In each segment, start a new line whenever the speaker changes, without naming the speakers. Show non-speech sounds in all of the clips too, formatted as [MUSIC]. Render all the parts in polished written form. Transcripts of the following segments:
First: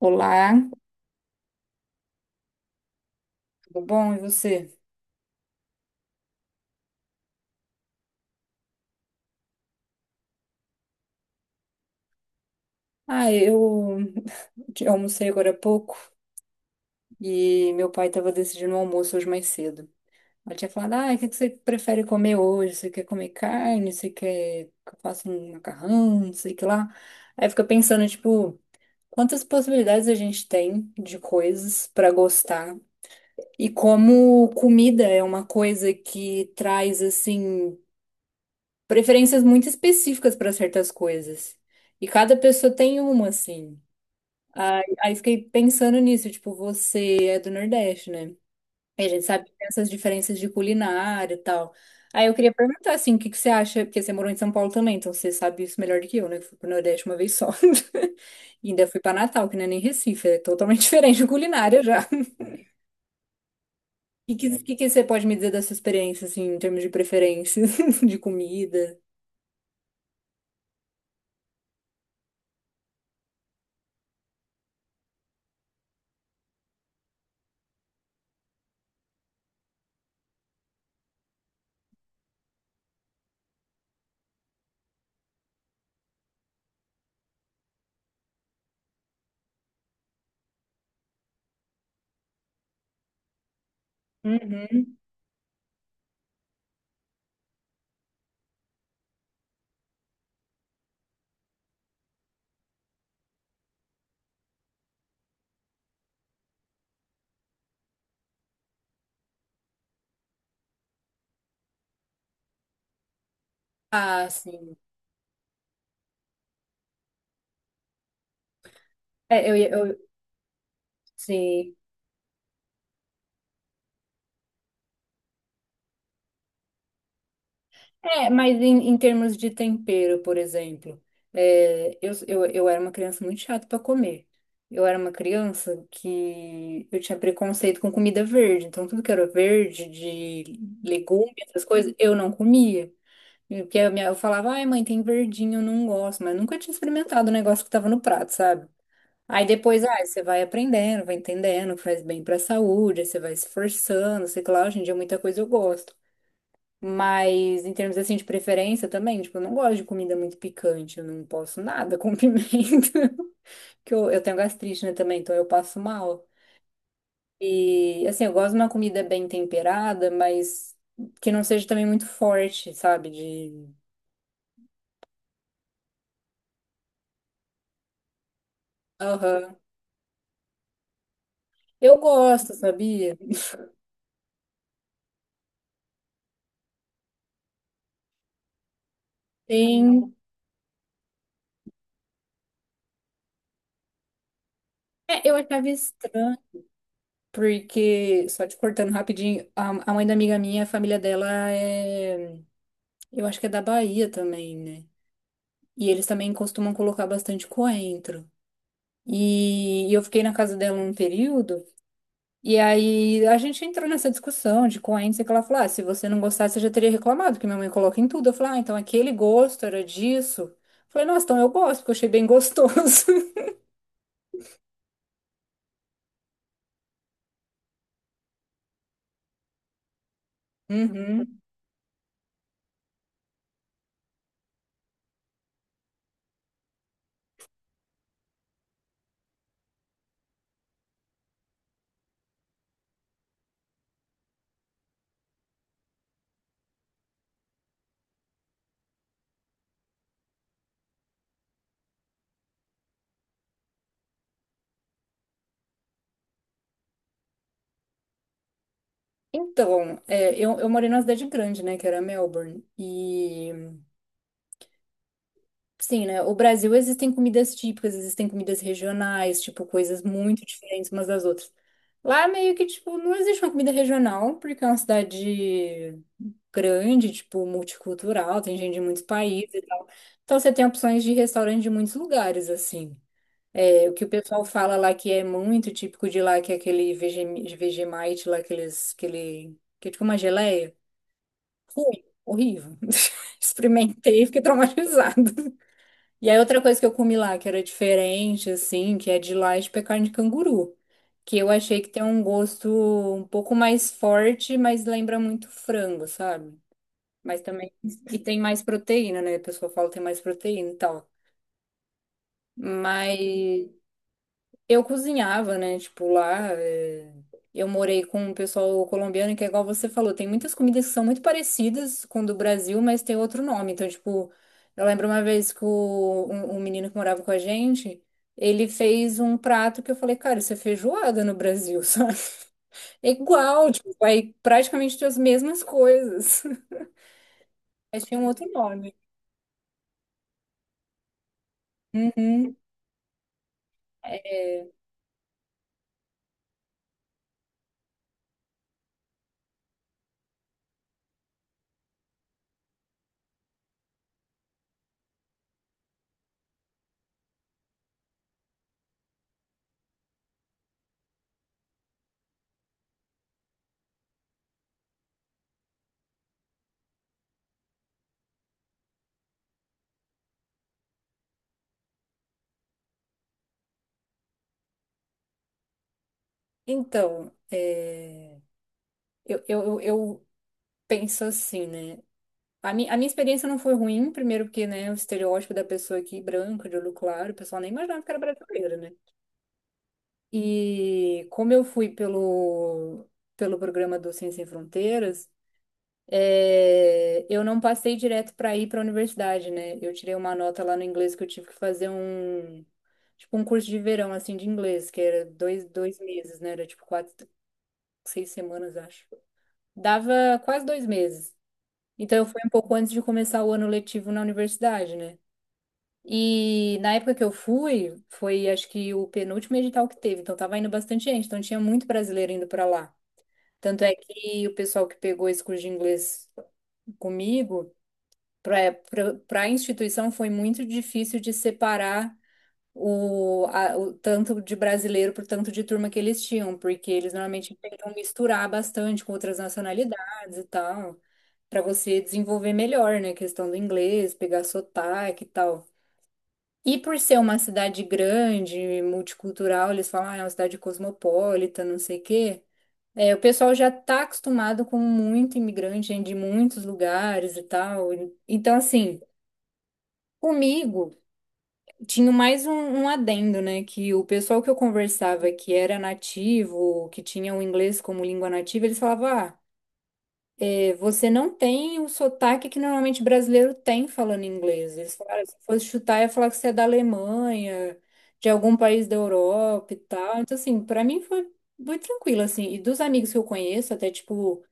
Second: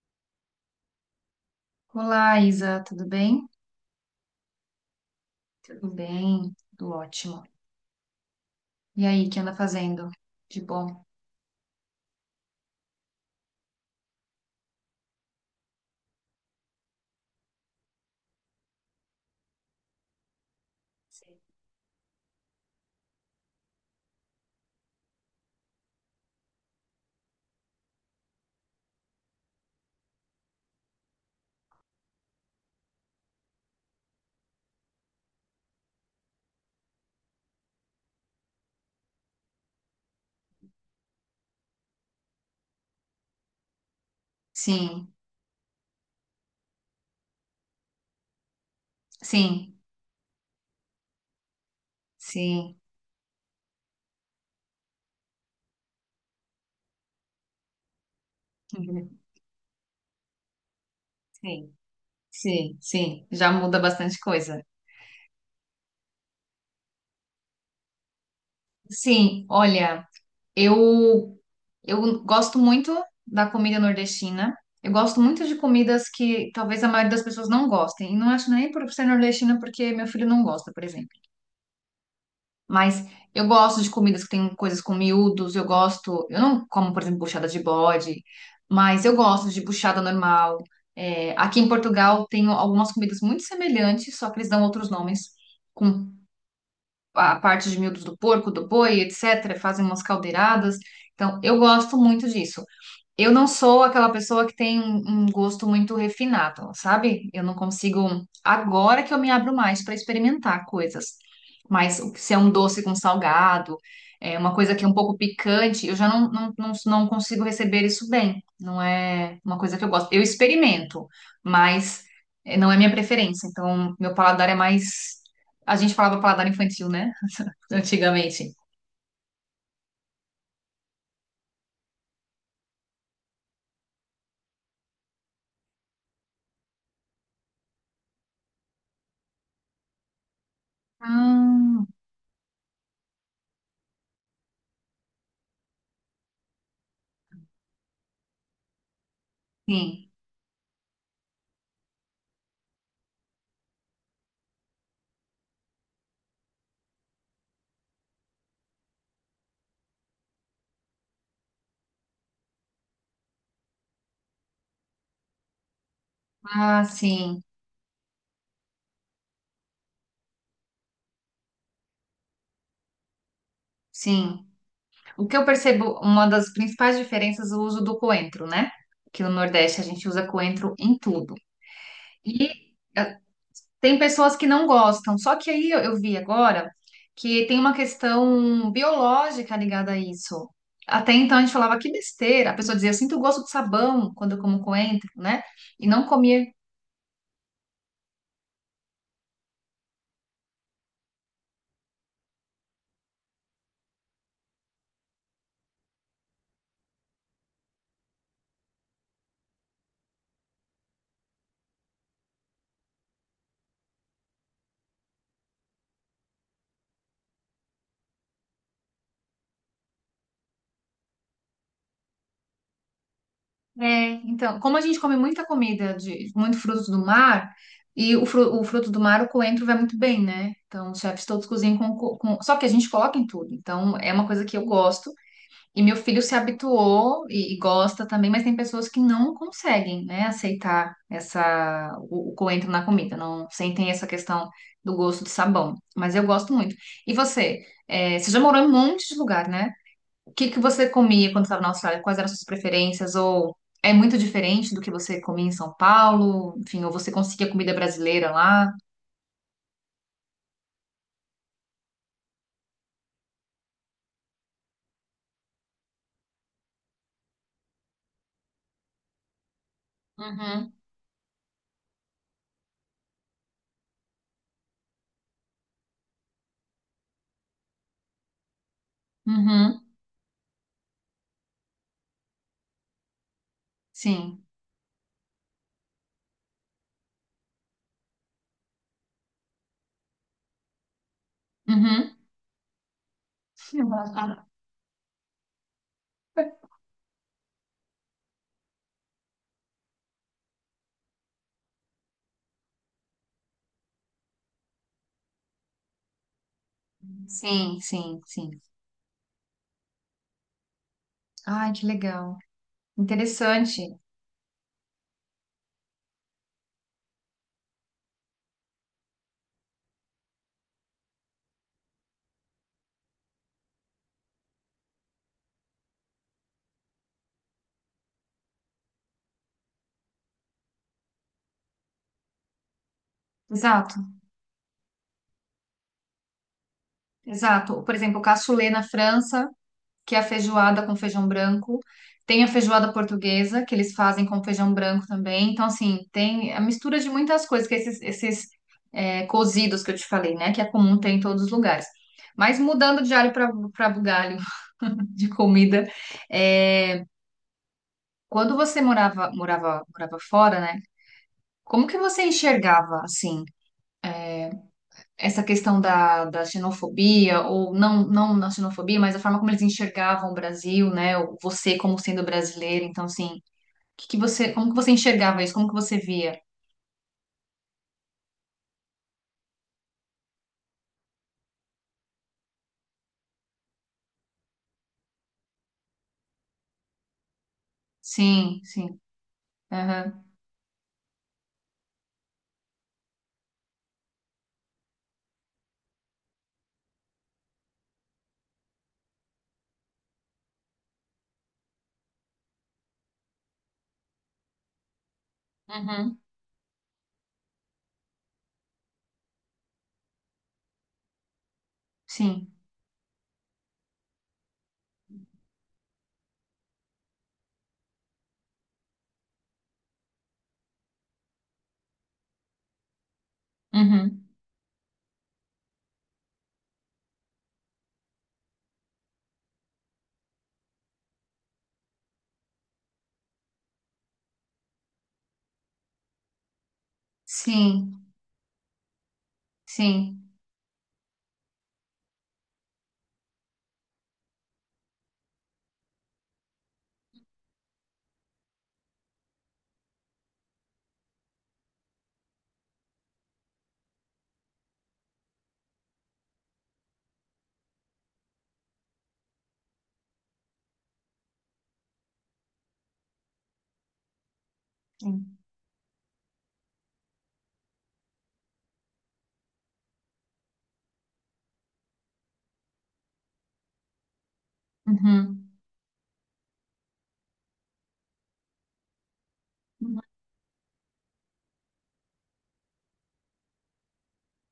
Olá,
Olá, Isa, tudo bem?
tudo bom? E você?
Tudo bem, tudo ótimo. E aí, o que anda fazendo? De bom?
Ah, eu almocei agora há pouco e meu pai estava decidindo o almoço hoje mais cedo. Ela tinha falado, ah, o que que você prefere comer hoje? Você quer comer carne? Você quer que eu faça um macarrão? Não sei o que lá. Aí fica pensando, tipo, quantas possibilidades a gente tem de coisas para gostar e como comida é uma coisa que traz, assim, preferências muito específicas para certas coisas. E cada pessoa tem uma, assim. Aí,
Sim,
aí fiquei pensando nisso, tipo, você é do Nordeste, né? E a gente sabe que tem
sim,
essas diferenças de culinária e tal. Aí eu queria
sim,
perguntar, assim, o que que você acha, porque você morou em São Paulo também, então você sabe isso melhor do que eu, né? Eu fui pro Nordeste uma vez só. [LAUGHS] E ainda fui pra Natal, que não é nem Recife, é totalmente [LAUGHS] diferente de
sim,
culinária já. [LAUGHS]
sim, sim. Já muda bastante
E
coisa.
que você pode me dizer dessa experiência, assim, em termos de preferências, [LAUGHS] de comida?
Sim, olha, eu eu gosto muito da comida nordestina. Eu gosto muito de comidas que talvez a maioria das pessoas não gostem. E não acho nem por ser nordestina porque meu filho não gosta, por exemplo. Mas eu gosto de comidas que tem coisas com miúdos, eu gosto. Eu não como, por exemplo, buchada de bode, mas eu gosto de buchada normal. É, aqui em Portugal tem algumas comidas muito semelhantes, só que eles dão outros
Uhum.
nomes, com a parte de miúdos do porco, do boi, etc. Fazem umas caldeiradas. Então, eu gosto muito disso. Eu não sou aquela pessoa que tem um gosto muito refinado, sabe? Eu não consigo. Agora que eu me abro mais para experimentar coisas. Mas se é um doce com salgado,
Ah,
é uma coisa
sim.
que é um pouco picante, eu já não, não, não, não consigo receber isso bem. Não é
É, eu,
uma
ia-
coisa que eu
eu,
gosto. Eu experimento,
sim.
mas não é minha preferência. Então, meu paladar é mais. A gente falava paladar infantil, né?
É,
Antigamente.
mas em termos de tempero, por exemplo, é, eu era uma criança muito chata para comer. Eu era uma criança que eu tinha preconceito com comida verde, então tudo que era verde, de legume, essas
Ah,
coisas, eu não comia. Porque eu falava, ai mãe, tem verdinho, eu não gosto, mas nunca tinha experimentado o negócio que tava no prato, sabe? Aí depois, ah,
sim.
você vai aprendendo, vai entendendo que faz bem pra saúde, aí você vai se esforçando, sei lá, hoje em dia muita coisa eu gosto. Mas em termos assim de preferência também, tipo, eu não gosto de comida muito picante, eu não posso nada com [LAUGHS] pimenta. Porque eu tenho gastrite, né, também, então eu passo mal.
Ah, sim.
E assim, eu gosto de uma comida bem temperada, mas que não seja também muito forte, sabe? De.
Sim. O que eu percebo, uma das principais diferenças é o uso do coentro, né? Que no
Aham.
Nordeste a gente usa coentro em tudo.
Eu
E
gosto, sabia?
eh, tem pessoas que não gostam, só que aí eu vi agora que tem uma questão biológica ligada a
Sim.
isso. Até então a gente falava que besteira, a pessoa dizia, eu sinto o gosto de sabão quando eu como coentro,
É, eu
né?
achava
E não
estranho,
comia.
porque, só te cortando rapidinho, a mãe da amiga minha, a família dela é. Eu acho que é da Bahia também, né? E eles também costumam colocar bastante coentro. E eu fiquei na casa dela um período, e aí a gente entrou nessa discussão de coentro, sei que ela falou, ah, se você não gostasse, você já teria reclamado, que minha mãe coloca em tudo. Eu falei, ah, então aquele gosto era disso. Eu falei, nossa, então eu gosto, porque eu achei bem gostoso. [LAUGHS]
É, então, como a gente come muita comida de muito frutos do mar, e o fruto do mar, o coentro vai muito bem, né? Então, os chefes
Uhum.
todos cozinham com. Só que a gente coloca em tudo. Então, é uma coisa que eu gosto. E meu filho se habituou e gosta também, mas tem pessoas que não conseguem, né, aceitar essa, o coentro na comida, não sentem essa questão do gosto de sabão. Mas eu gosto muito. E você? É, você já morou em um monte de lugar, né? O que que você comia quando estava na Austrália? Quais eram as suas preferências? Ou é muito diferente do que você comia em São Paulo? Enfim, ou você conseguia comida brasileira lá?
Então, é, eu morei numa cidade grande, né, que era Melbourne. E, sim, né, o Brasil existem comidas típicas, existem comidas regionais, tipo, coisas muito
Uhum,
diferentes umas das outras. Lá meio que, tipo, não existe uma comida regional, porque é uma cidade grande, tipo, multicultural, tem gente de muitos países e
uhum,
tal. Então você tem opções de restaurante de muitos lugares, assim. É, o que o pessoal
sim.
fala lá que é muito típico de lá, que é aquele Vegemite lá, aqueles, aquele, que é tipo uma geleia. Ruim,
Uhum.
horrível. [LAUGHS] Experimentei,
[LAUGHS]
fiquei traumatizada. E aí outra coisa que eu comi lá, que era diferente, assim, que é de lá, é de carne de canguru. Que eu achei que tem um gosto um pouco mais forte, mas lembra muito frango, sabe? Mas também.
Sim,
E
sim,
tem
sim.
mais proteína, né? A pessoa fala que tem mais proteína e tal.
Ai, que legal.
Mas
Interessante.
eu cozinhava, né? Tipo, lá eu morei com um pessoal colombiano que é igual você falou. Tem muitas comidas que são muito parecidas com o do Brasil, mas tem outro nome. Então, tipo, eu lembro uma vez que um menino que morava com a gente, ele fez um prato que eu falei, cara, isso é feijoada no Brasil, [LAUGHS] sabe? É igual, tipo,
Exato,
vai praticamente ter as mesmas coisas. [LAUGHS]
exato. Por
Mas tinha
exemplo, o
um outro
cassoulet na
nome.
França que é a feijoada com feijão branco. Tem a
Uhum.
feijoada portuguesa, que eles fazem
É,
com feijão branco também. Então, assim, tem a mistura de muitas coisas, que é esses cozidos que eu te falei, né? Que é comum ter em todos os lugares. Mas mudando de alho para bugalho [LAUGHS] de comida, é, quando você morava fora, né? Como que você enxergava, assim, essa questão da xenofobia, ou não, não na xenofobia, mas a forma como eles enxergavam o Brasil, né? Ou você como sendo brasileiro. Então, assim, que você, como que você enxergava isso? Como que você via?
então, eu penso assim, né? A minha experiência não foi ruim, primeiro porque, né, o estereótipo da pessoa aqui branca, de olho claro, o pessoal nem imaginava que era
Sim,
brasileira, né?
sim. Aham.
E como eu fui pelo, pelo programa do Ciência Sem Fronteiras, é, eu não passei direto para ir para a universidade, né? Eu tirei uma nota lá no inglês que eu tive que fazer um, tipo, um curso de verão, assim, de inglês, que era dois
Uhum.
meses, né? Era tipo quatro, 6 semanas, acho. Dava quase 2 meses. Então, eu fui um
Sim.
pouco antes de começar o ano letivo na universidade, né? E na época que eu fui, foi acho que o penúltimo edital que teve, então tava indo bastante gente, então tinha muito brasileiro indo para lá. Tanto é
Uhum.
que o pessoal que pegou esse curso de inglês comigo, para a instituição foi muito difícil de separar o tanto de brasileiro por tanto de turma que eles tinham, porque eles normalmente tentam
Sim.
misturar bastante com outras
Sim.
nacionalidades e tal, para você desenvolver melhor, né, a questão do inglês, pegar sotaque e tal. E por ser uma cidade grande, multicultural, eles falam, ah, é uma cidade cosmopolita, não sei o quê. É, o pessoal já está acostumado com muito imigrante, gente de muitos lugares e tal. Então, assim, comigo tinha mais um adendo, né? Que o pessoal que eu conversava
Sim.
que era nativo, que tinha o inglês como língua nativa, eles falavam, ah, você não tem o sotaque que normalmente brasileiro tem falando inglês. Eles falaram, se
Uhum.
fosse chutar, ia falar que você é da Alemanha, de algum país da Europa e
Uhum.
tal. Então, assim, pra mim foi muito tranquilo, assim. E dos amigos que eu conheço, até, tipo,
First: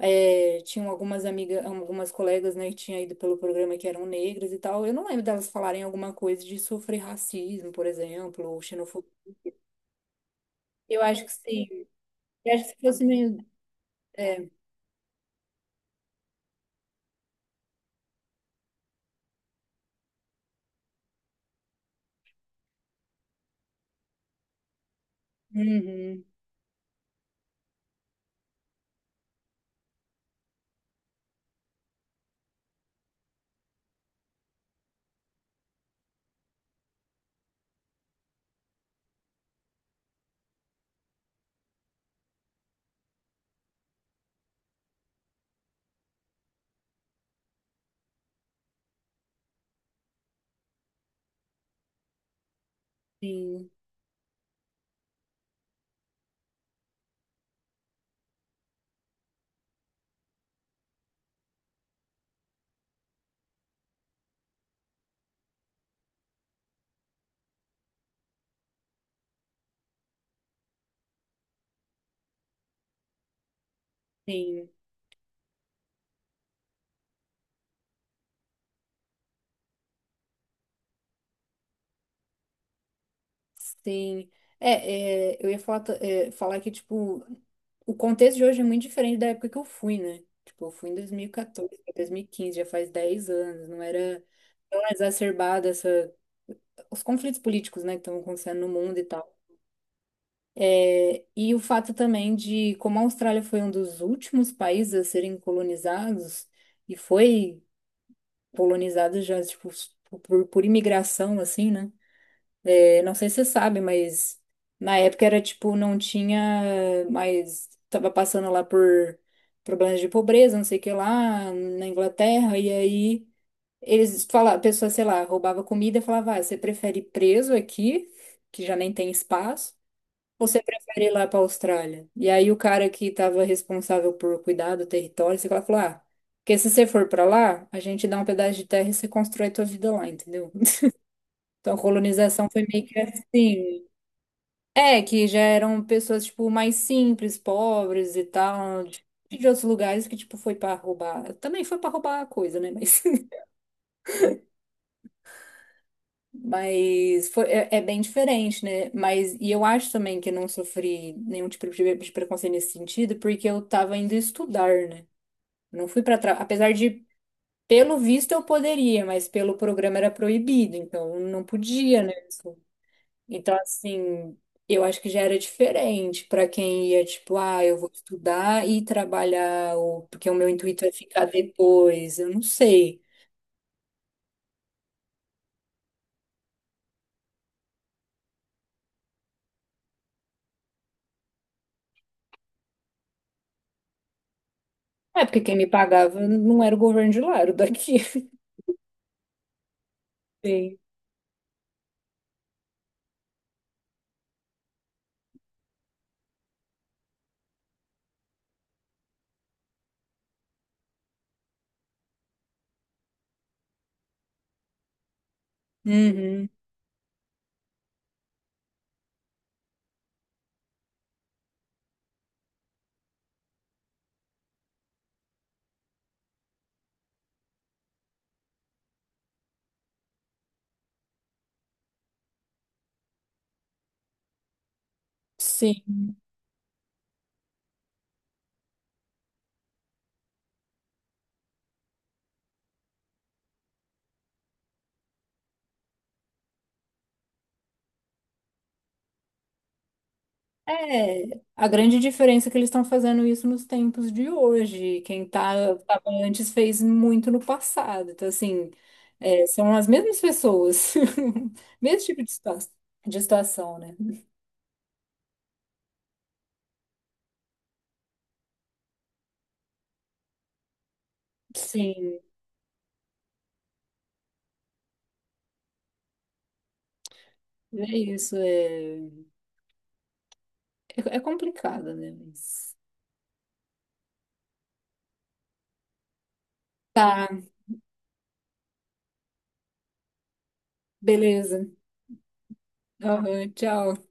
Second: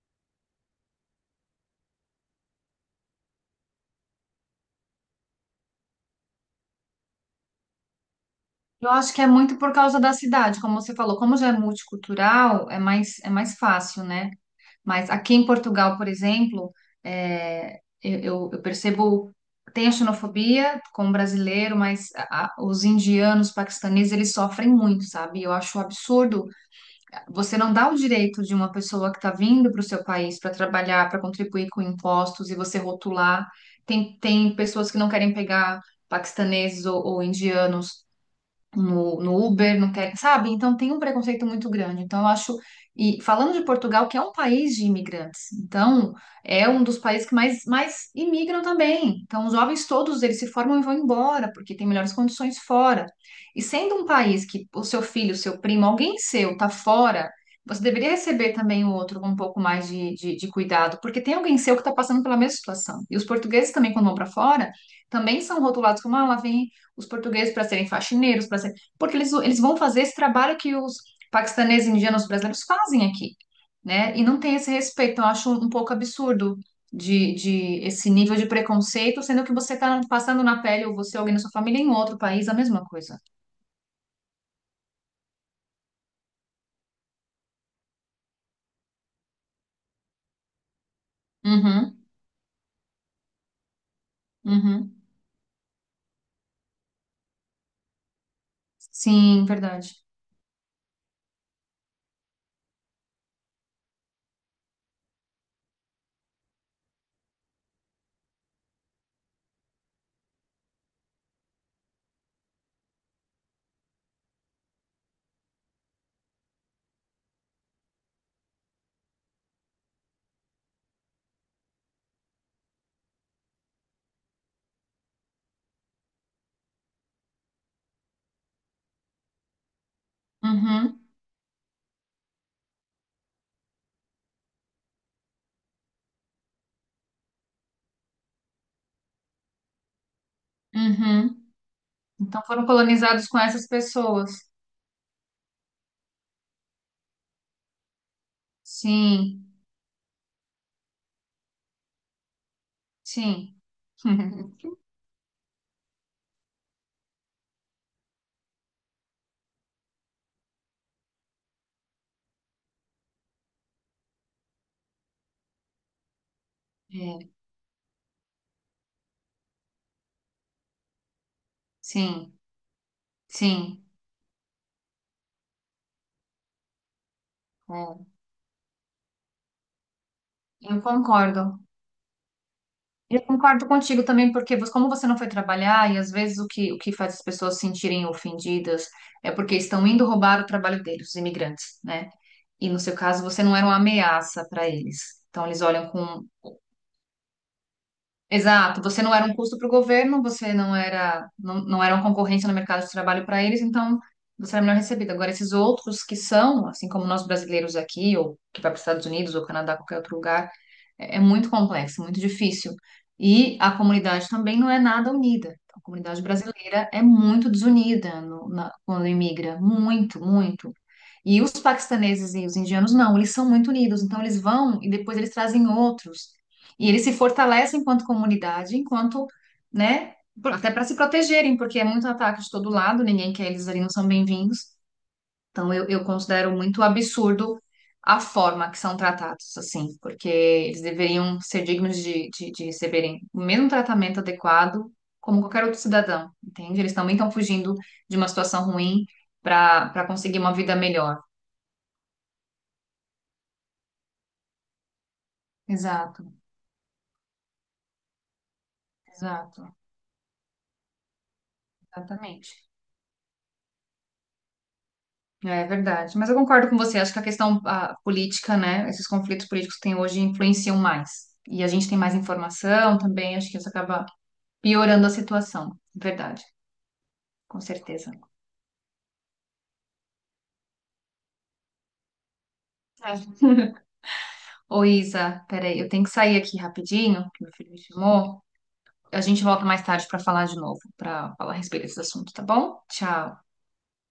é, tinham algumas amigas, algumas colegas, né, que tinham ido pelo programa que eram negras e tal. Eu não lembro delas falarem alguma coisa de sofrer racismo, por exemplo, ou
Eu
xenofobia.
acho que é muito por causa da cidade, como você
Eu
falou,
acho que
como já é
sim. Eu acho
multicultural,
que
é
se fosse
mais, é
meio...
mais fácil, né?
É.
Mas aqui em Portugal, por exemplo, é, eu percebo, tem a xenofobia com o brasileiro, mas os indianos, paquistaneses, eles sofrem muito, sabe? Eu acho um
Uhum,
absurdo você não dá o direito de uma pessoa que está vindo para o seu país para trabalhar, para contribuir com impostos e você rotular. Tem pessoas que não querem pegar paquistaneses ou indianos no Uber, não querem, sabe? Então tem um preconceito muito grande. Então eu acho, e falando de Portugal, que é um país de imigrantes, então é um dos países que mais imigram também. Então os jovens todos eles se formam e vão embora, porque tem melhores condições fora. E
sim,
sendo um país que o seu filho, o seu primo, alguém seu tá fora, você deveria receber também o outro com um pouco mais de cuidado, porque tem alguém seu que está passando pela mesma situação. E os portugueses também, quando vão para fora, também são rotulados como, ah, lá vem os portugueses para serem faxineiros, para ser, porque eles vão fazer esse trabalho que os paquistaneses, indianos, brasileiros fazem aqui, né? E não tem
sim.
esse respeito. Então, eu acho um pouco absurdo de esse nível de preconceito, sendo que você está passando na pele, ou você, ou alguém da sua família, em outro país, a mesma coisa.
Sim. É, é, eu ia falar, é, falar que, tipo, o contexto de hoje é muito diferente da época que eu fui, né? Tipo, eu fui em 2014, pra
Uhum,
2015 já faz 10 anos, não era tão
uhum.
exacerbada essa, os conflitos políticos, né, que estão acontecendo no mundo e tal.
Sim, verdade.
É, e o fato também de como a Austrália foi um dos últimos países a serem colonizados, e foi colonizado já, tipo, por imigração, assim, né? É, não sei se você sabe, mas na época era tipo, não tinha mais. Tava passando lá por problemas de pobreza, não sei o que lá, na Inglaterra, e aí eles falavam, a pessoa, sei lá, roubava comida e falava, ah, você prefere ir preso aqui, que já nem tem espaço, ou você
Uhum,
prefere ir lá pra Austrália? E aí o cara que tava responsável por cuidar do território, sei lá, falou, ah, porque se você for pra lá, a gente dá um pedaço de terra e você constrói tua vida lá, entendeu?
uhum.
Então, a
Então
colonização foi
foram
meio que
colonizados com essas
assim.
pessoas.
É, que já eram pessoas, tipo, mais simples, pobres e tal, de,
Sim,
outros lugares que, tipo, foi pra roubar. Também foi pra roubar a coisa, né? Mas,
sim. [LAUGHS]
[LAUGHS] mas foi, é, é bem diferente, né? Mas, e eu acho também que eu não sofri nenhum tipo de preconceito nesse sentido, porque eu tava indo estudar, né? Não fui pra trás. Apesar de,
É,
pelo visto, eu poderia, mas pelo programa era proibido, então não podia, né?
sim,
Então,
sim.
assim, eu acho que já era diferente para quem ia, tipo, ah, eu vou
É,
estudar e trabalhar, ou porque o meu
eu
intuito é ficar
concordo.
depois, eu não sei.
Eu concordo contigo também, porque como você não foi trabalhar, e às vezes o que faz as pessoas se sentirem ofendidas é porque estão indo roubar o trabalho deles, os imigrantes, né? E no seu caso, você não era uma ameaça para eles.
É porque
Então
quem
eles
me
olham
pagava
com.
não era o governo de lá, era o daqui. [LAUGHS]
Exato, você não era um custo para o governo, você não
Sim.
era, não, não era uma concorrência no mercado de trabalho para eles, então você era melhor recebido. Agora, esses outros que são, assim como nós brasileiros aqui, ou que vai para os Estados Unidos, ou Canadá, qualquer outro lugar é muito complexo, muito difícil. E a comunidade também não é nada unida. A comunidade
Uhum.
brasileira é muito desunida quando imigra, muito, muito. E os paquistaneses e os indianos não, eles são muito unidos. Então eles vão e depois eles trazem outros. E eles se fortalecem enquanto comunidade, enquanto, né, até para se protegerem, porque é muito ataque de todo lado, ninguém quer eles ali, não são bem-vindos. Então, eu
Sim.
considero muito absurdo a forma que são tratados, assim, porque eles deveriam ser dignos de receberem o mesmo tratamento adequado como qualquer outro cidadão, entende? Eles também estão fugindo de uma situação ruim para conseguir uma vida melhor.
É, a grande diferença é que eles estão fazendo isso nos tempos de hoje. Quem tá, tava
Exato,
antes fez muito no passado. Então, assim, é, são
exato,
as mesmas pessoas, [LAUGHS] mesmo tipo de
exatamente.
de situação, né?
É verdade. Mas eu concordo com você, acho que a questão a política, né, esses conflitos políticos que tem hoje influenciam mais. E a gente tem mais
Sim.
informação também, acho que isso acaba piorando a situação. Verdade. Com
É
certeza.
isso, é, é, é complicado, né? Mas...
É. [LAUGHS] Ô, Isa, peraí, eu tenho que sair aqui
Tá,
rapidinho, que meu filho me chamou. A gente volta mais tarde para falar de novo, para falar a
beleza.
respeito desse assunto, tá bom?
Aham,
Tchau.
tchau.